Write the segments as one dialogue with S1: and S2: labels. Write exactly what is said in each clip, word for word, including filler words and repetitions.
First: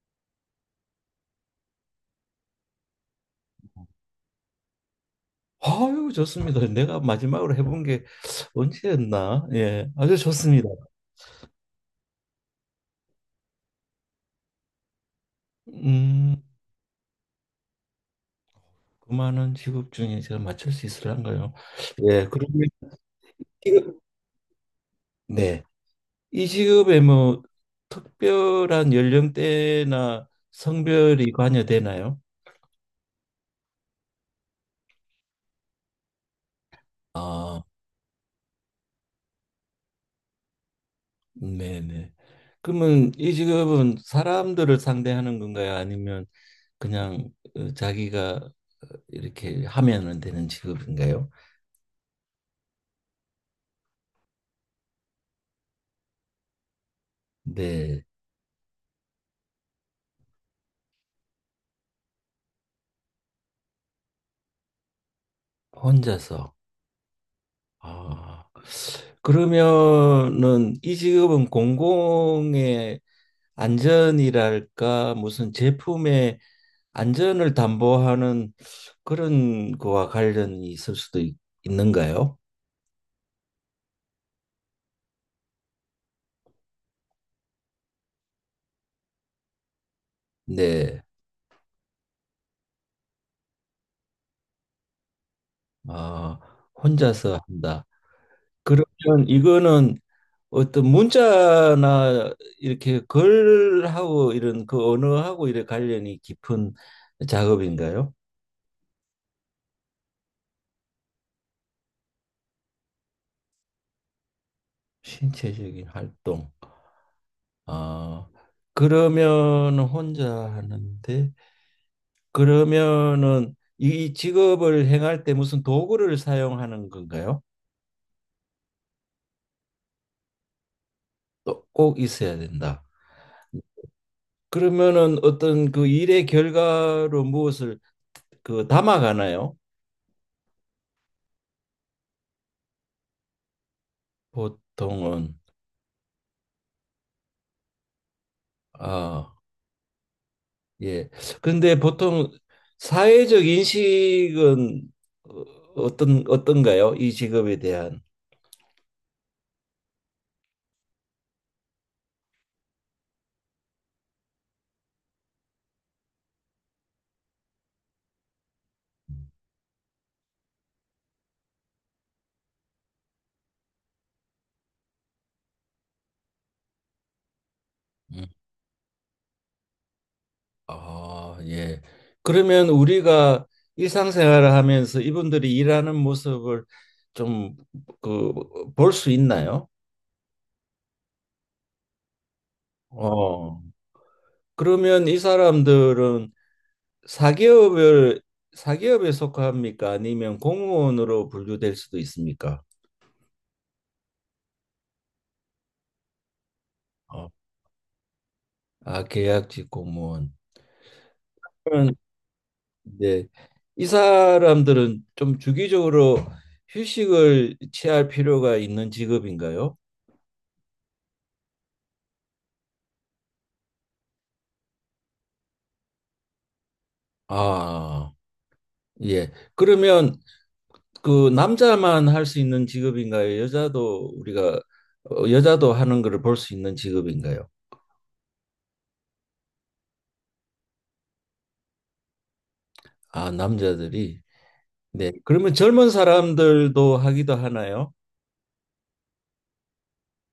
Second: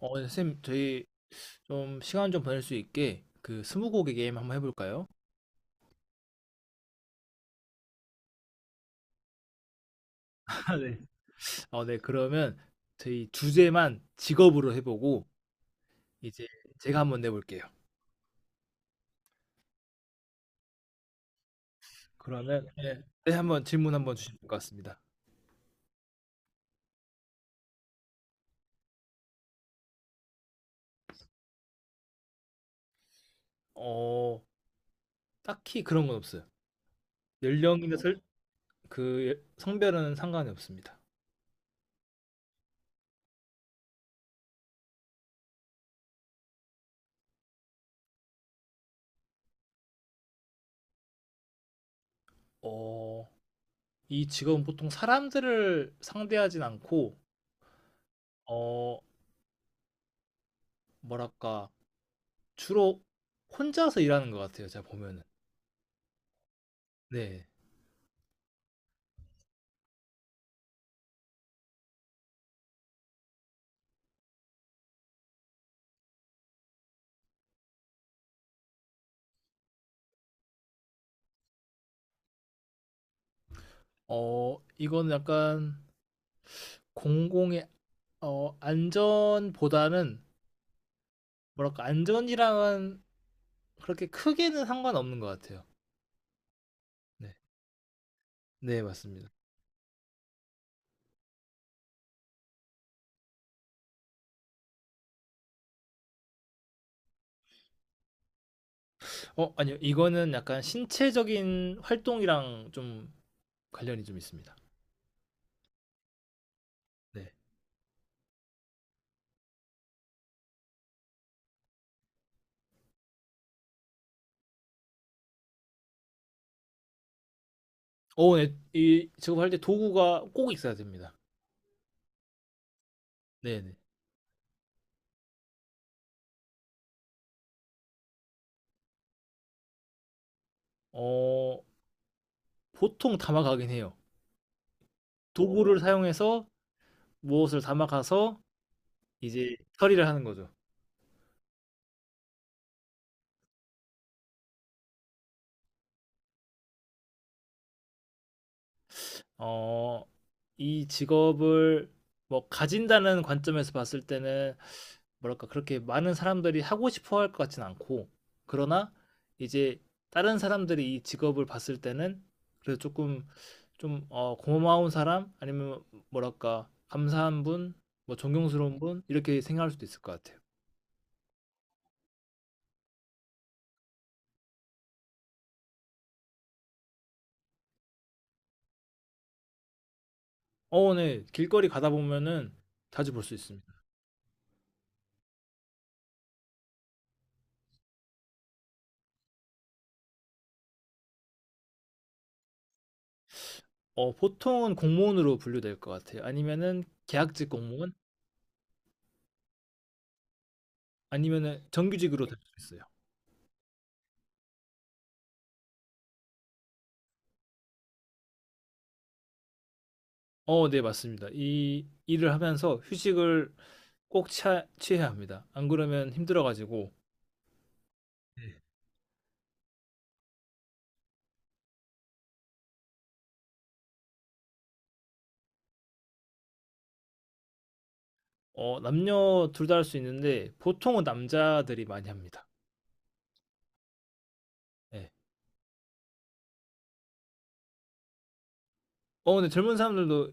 S1: 어, 네, 쌤, 저희 좀 시간 좀 보낼 수 있게 그 스무고개 게임 한번 해볼까요?
S2: 아유, 좋습니다. 내가 마지막으로 해본 게 언제였나? 예, 아주 좋습니다.
S1: 아, 네. 어, 네, 그러면 저희 주제만 직업으로 해보고
S2: 음,
S1: 이제 제가 한번 내볼게요.
S2: 그만원 직업 중에 제가 맞출 수 있을런가요? 예, 그리고
S1: 그러면 네, 네, 한번 질문
S2: 직업,
S1: 한번 주시면 될 것 같습니다.
S2: 네. 이 직업에 뭐 특별한 연령대나 성별이 관여되나요?
S1: 어, 딱히 그런 건 없어요.
S2: 아,
S1: 연령이나 설, 그 예- 성별은 상관이 없습니다.
S2: 네네. 그러면 이 직업은 사람들을 상대하는 건가요? 아니면 그냥 어, 자기가 어, 이렇게 하면은 되는 직업인가요?
S1: 어, 이 직업은 보통 사람들을 상대하진 않고
S2: 네,
S1: 어, 뭐랄까 주로 혼자서 일하는 것 같아요. 제가 보면은.
S2: 혼자서.
S1: 네.
S2: 아, 그러면은 이 직업은 공공의 안전이랄까 무슨 제품의 안전을 담보하는 그런 거와 관련이 있을 수도 있, 는가요.
S1: 어, 이건 약간 공공의 어, 안전보다는
S2: 네.
S1: 뭐랄까 안전이랑은 그렇게 크게는 상관없는 것 같아요.
S2: 아,
S1: 네,
S2: 혼자서 한다.
S1: 네
S2: 그러면
S1: 맞습니다.
S2: 이거는 어떤 문자나 이렇게 글하고 이런 그 언어하고 이런 관련이 깊은 작업인가요?
S1: 어, 아니요, 이거는 약간 신체적인 활동이랑 좀 관련이 좀 있습니다.
S2: 신체적인 활동.
S1: 네.
S2: 아, 그러면 혼자 하는데 그러면은 이 직업을 행할 때 무슨 도구를 사용하는 건가요?
S1: 어, 네, 이 작업할 때 도구가 꼭 있어야 됩니다.
S2: 또 꼭 있어야 된다.
S1: 네, 네.
S2: 그러면은 어떤 그 일의 결과로 무엇을 그 담아가나요?
S1: 어, 보통 담아가긴 해요.
S2: 보통은.
S1: 도구를 어. 사용해서 무엇을 담아가서
S2: 아,
S1: 이제 처리를 하는 거죠.
S2: 예. 근데 보통 사회적 인식은 어- 어떤 어떤가요? 이 직업에 대한.
S1: 어, 이 직업을 뭐 가진다는 관점에서 봤을 때는 뭐랄까 그렇게 많은 사람들이 하고 싶어 할 것 같진 않고 그러나 이제 다른 사람들이 이 직업을 봤을 때는 그래도 조금 좀 어, 고마운 사람 아니면 뭐랄까 감사한 분, 뭐 존경스러운 분 이렇게 생각할 수도 있을 것 같아요.
S2: 아, 예. 그러면 우리가 일상생활을 하면서 이분들이 일하는 모습을 좀 그 볼 수 있나요?
S1: 어, 네. 길거리 가다 보면은 자주 볼 수
S2: 어.
S1: 있습니다.
S2: 그러면 이 사람들은 사기업을 사기업에 속합니까? 아니면 공무원으로 분류될 수도 있습니까?
S1: 어, 보통은 공무원으로 분류될 것 같아요. 아니면은
S2: 어.
S1: 계약직 공무원
S2: 아, 계약직 공무원.
S1: 아니면은
S2: 그러면
S1: 정규직으로 네. 될 수 있어요.
S2: 이제 이 사람들은 좀 주기적으로 휴식을 취할 필요가 있는 직업인가요?
S1: 어, 네, 맞습니다. 이 일을 하면서 휴식을 꼭 취하, 취해야 합니다. 안 그러면 힘들어가지고,
S2: 아.
S1: 네.
S2: 예. 그러면 그 남자만 할 수 있는 직업인가요? 여자도 우리가 어, 여자도 하는 거를 볼 수 있는 직업인가요?
S1: 어, 남녀 둘 다 할 수 있는데, 보통은 남자들이 많이 합니다.
S2: 아, 남자들이.
S1: 네.
S2: 네. 그러면 젊은 사람들도 하기도 하나요?
S1: 어, 근데 젊은 사람들도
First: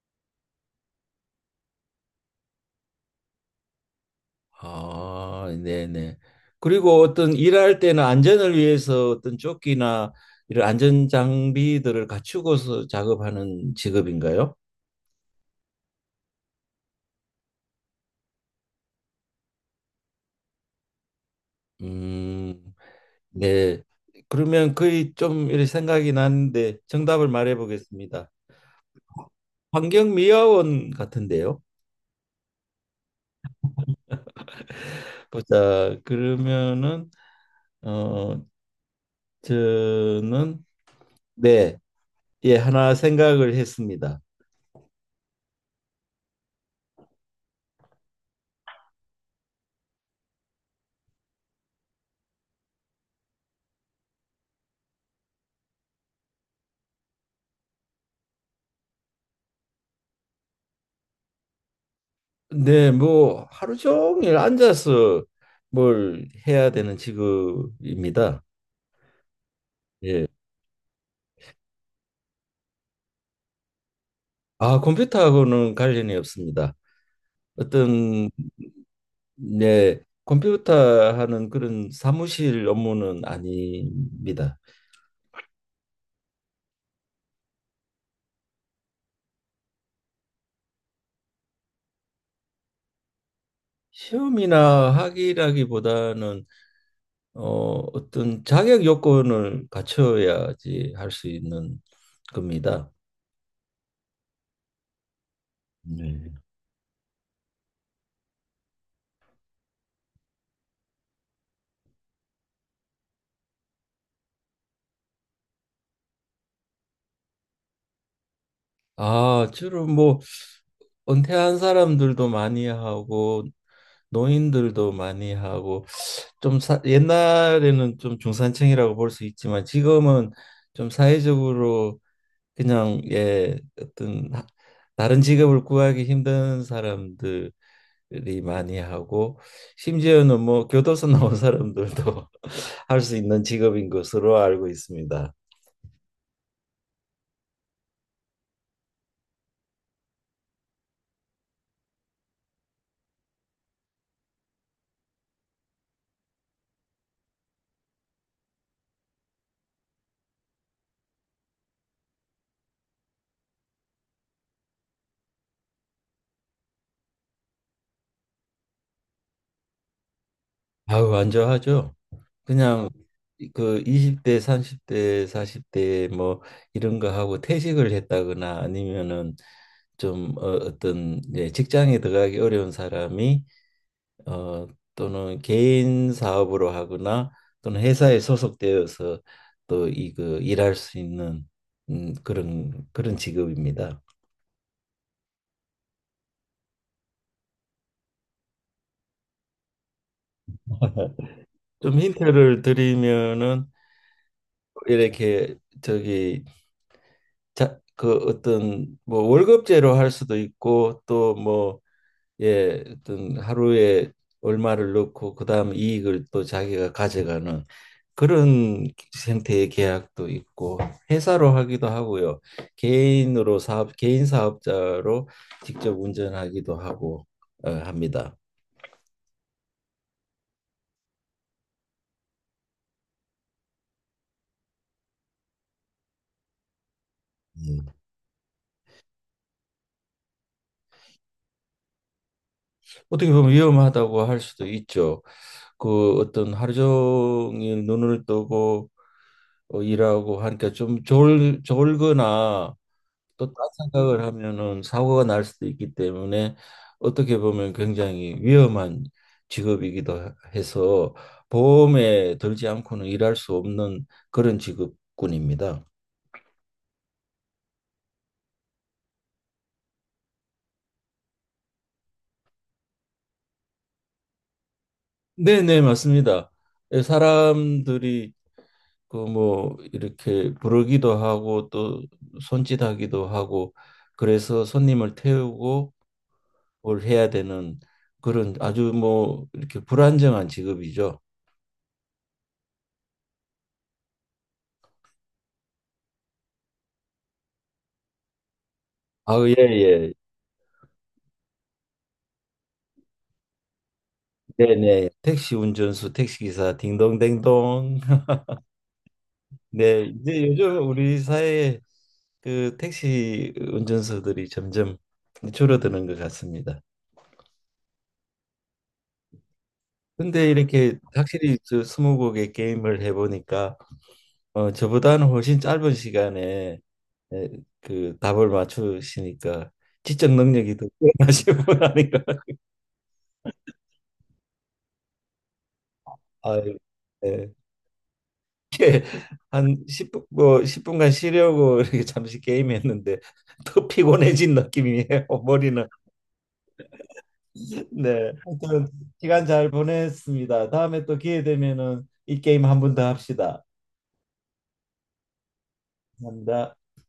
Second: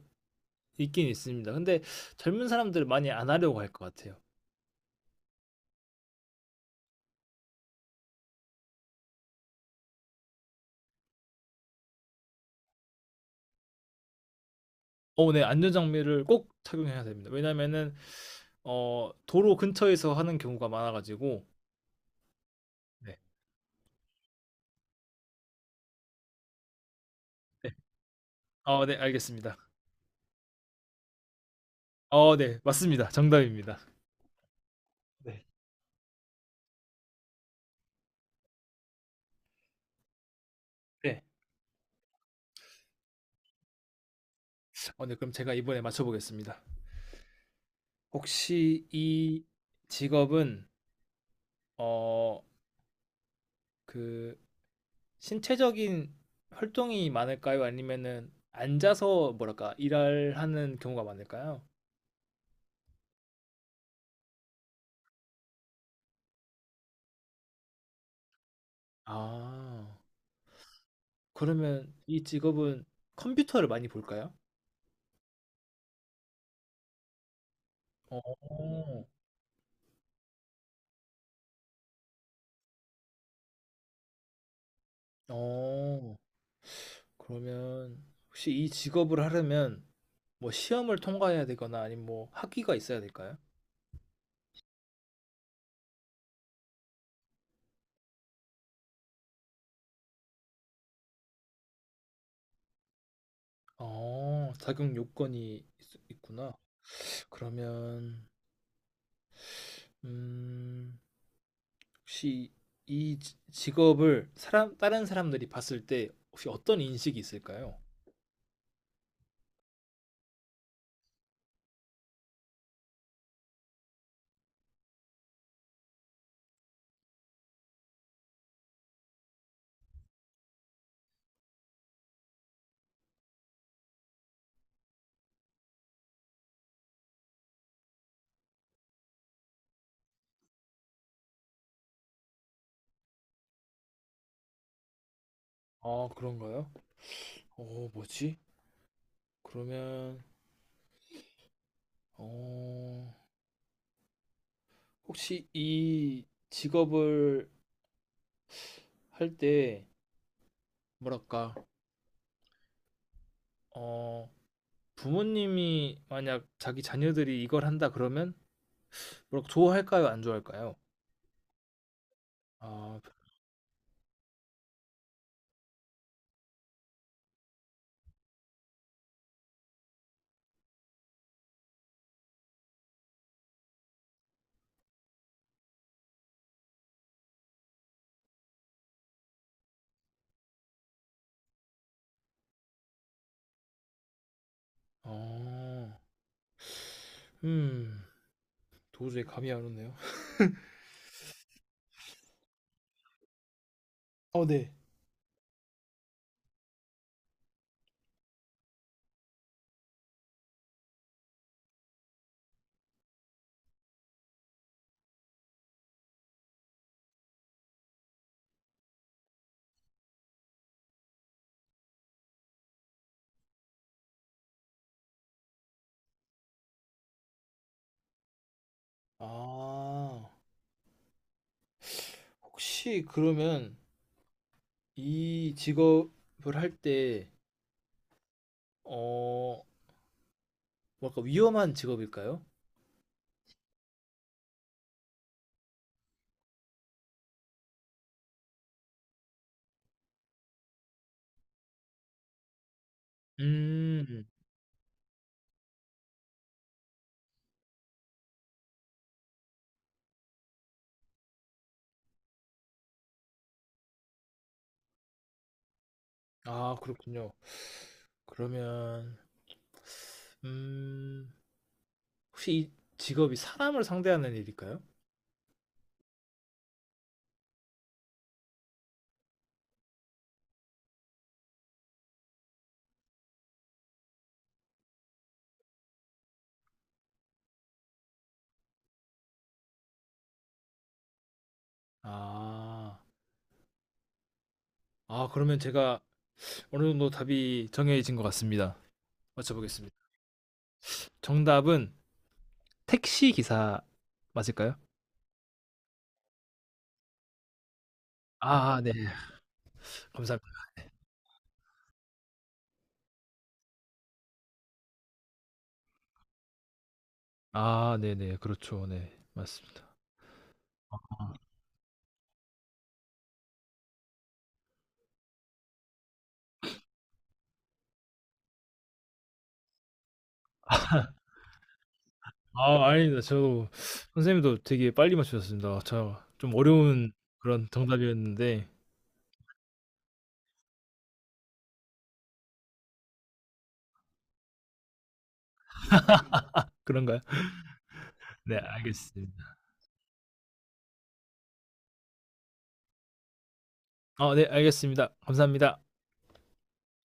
S1: 있긴 있습니다. 근데 젊은 사람들 많이 안 하려고 할 것 같아요.
S2: 아, 네네. 그리고 어떤 일할 때는 안전을 위해서 어떤 조끼나 이런 안전 장비들을 갖추고서 작업하는 직업인가요?
S1: 어, 네, 안전장비를 꼭 착용해야 됩니다. 왜냐면은, 어, 도로 근처에서 하는 경우가 많아가지고,
S2: 음,
S1: 네.
S2: 네. 그러면 거의 좀 이렇게 생각이 나는데 정답을 말해
S1: 네.
S2: 보겠습니다.
S1: 어, 네, 알겠습니다.
S2: 환경미화원 같은데요.
S1: 어, 네, 맞습니다. 정답입니다. 네.
S2: 보자. 그러면은 어 저는
S1: 네.
S2: 네. 예, 하나 생각을 했습니다.
S1: 어, 네, 그럼 제가 이번에 맞춰보겠습니다. 혹시 이 직업은 어, 그 신체적인 활동이 많을까요? 아니면은 앉아서 뭐랄까 일하는 경우가 많을까요?
S2: 네, 뭐 하루 종일 앉아서 뭘 해야 되는 직업입니다.
S1: 아,
S2: 예.
S1: 그러면 이 직업은 컴퓨터를 많이 볼까요?
S2: 아, 컴퓨터하고는 관련이 없습니다.
S1: 어,
S2: 어떤 네, 컴퓨터 하는 그런 사무실 업무는 아닙니다.
S1: 어, 그러면 혹시 이 직업을 하려면 뭐 시험을 통과해야 되거나 아니면 뭐 학위가 있어야 될까요?
S2: 시험이나 학위라기보다는 어, 어떤 자격 요건을 갖춰야지 할 수 있는 겁니다.
S1: 어, 자격 요건이 있,
S2: 네.
S1: 있구나. 그러면 음, 혹시 이 지- 직업을 사람 다른 사람들이 봤을 때 혹시 어떤 인식이 있을까요?
S2: 아, 주로 뭐 은퇴한 사람들도 많이 하고 노인들도 많이 하고 좀 사, 옛날에는 좀 중산층이라고 볼 수 있지만 지금은 좀 사회적으로 그냥 예 어떤 하- 다른 직업을 구하기 힘든 사람들이 많이 하고 심지어는 뭐 교도소 나온 사람들도 할 수 있는 직업인 것으로 알고 있습니다.
S1: 아, 그런가요? 어, 뭐지? 그러면 어, 혹시 이 직업을 할 때 뭐랄까? 어, 부모님이 만약 자기 자녀들이 이걸 한다 그러면 뭐랄까 좋아할까요? 안 좋아할까요?
S2: 아우 안좋아하죠. 그냥
S1: 아,
S2: 그 이십 대, 삼십 대, 사십 대 뭐 이런 거 하고 퇴직을 했다거나 아니면은 좀 어, 어떤 예, 직장에 들어가기 어려운 사람이 어, 또는 개인 사업으로 하거나 또는 회사에 소속되어서 또 이 그 일할 수 있는 음, 그런 그런 직업입니다.
S1: 어, 음, 도저히 감이 안 오네요.
S2: 좀 힌트를 드리면은
S1: 어, 네.
S2: 이렇게 저기 자, 그 어떤 뭐 월급제로 할 수도 있고 또뭐 예, 어떤 하루에 얼마를 넣고 그다음 이익을 또 자기가 가져가는 그런 형태의 계약도 있고 회사로 하기도 하고요. 개인으로 사업 개인 사업자로 직접 운전하기도 하고 어, 합니다.
S1: 아. 혹시 그러면 이 직업을 할 때,
S2: 음.
S1: 어, 뭐랄까 위험한 직업일까요?
S2: 어떻게 보면 위험하다고 할 수도 있죠. 그 어떤 하루 종일 눈을 뜨고 어, 일하고 하니까 좀 졸, 졸거나 또 딴 생각을
S1: 음,
S2: 하면은 사고가 날 수도 있기 때문에 어떻게 보면 굉장히 위험한 직업이기도 해서 보험에 들지 않고는 일할 수 없는 그런 직업군입니다.
S1: 아, 그렇군요. 그러면, 음, 혹시 이 직업이 사람을 상대하는 일일까요?
S2: 네, 네, 맞습니다. 예, 사람들이 그 뭐 이렇게 부르기도 하고 또 손짓하기도 하고 그래서 손님을 태우고 뭘 해야 되는 그런 아주 뭐 이렇게 불안정한 직업이죠.
S1: 아, 아, 그러면 제가 어느 정도 답이 정해진 것 같습니다.
S2: 아, 예,
S1: 맞춰보겠습니다.
S2: 예.
S1: 정답은 택시 기사 맞을까요?
S2: 네네. 택시 운전수, 택시기사, 딩동댕동.
S1: 아, 네.
S2: 네, 이제
S1: 감사합니다.
S2: 요즘 우리 사회에 그 택시 운전수들이 점점 줄어드는 것 같습니다.
S1: 아, 네네. 그렇죠. 네. 맞습니다.
S2: 근데 이렇게 확실히 저 스무 곡의 게임을 해보니까 어, 저보다는 훨씬 짧은 시간에 에, 그 답을 맞추시니까 지적 능력이 더 뛰어나신 분 아닌가.
S1: 아 아닙니다. 저도 선생님도 되게 빨리 맞추셨습니다. 저 좀
S2: 아,
S1: 어려운 그런 정답이었는데
S2: 이렇게 한 십 분 뭐 십 분간 쉬려고 이렇게 잠시 게임했는데 더 피곤해진 느낌이에요. 머리는.
S1: 그런가요?
S2: 네.
S1: 네
S2: 하여튼 시간
S1: 알겠습니다.
S2: 잘 보냈습니다. 다음에 또 기회 되면은 이 게임 한 번 더 합시다.
S1: 어 네 알겠습니다. 감사합니다.
S2: 감사합니다.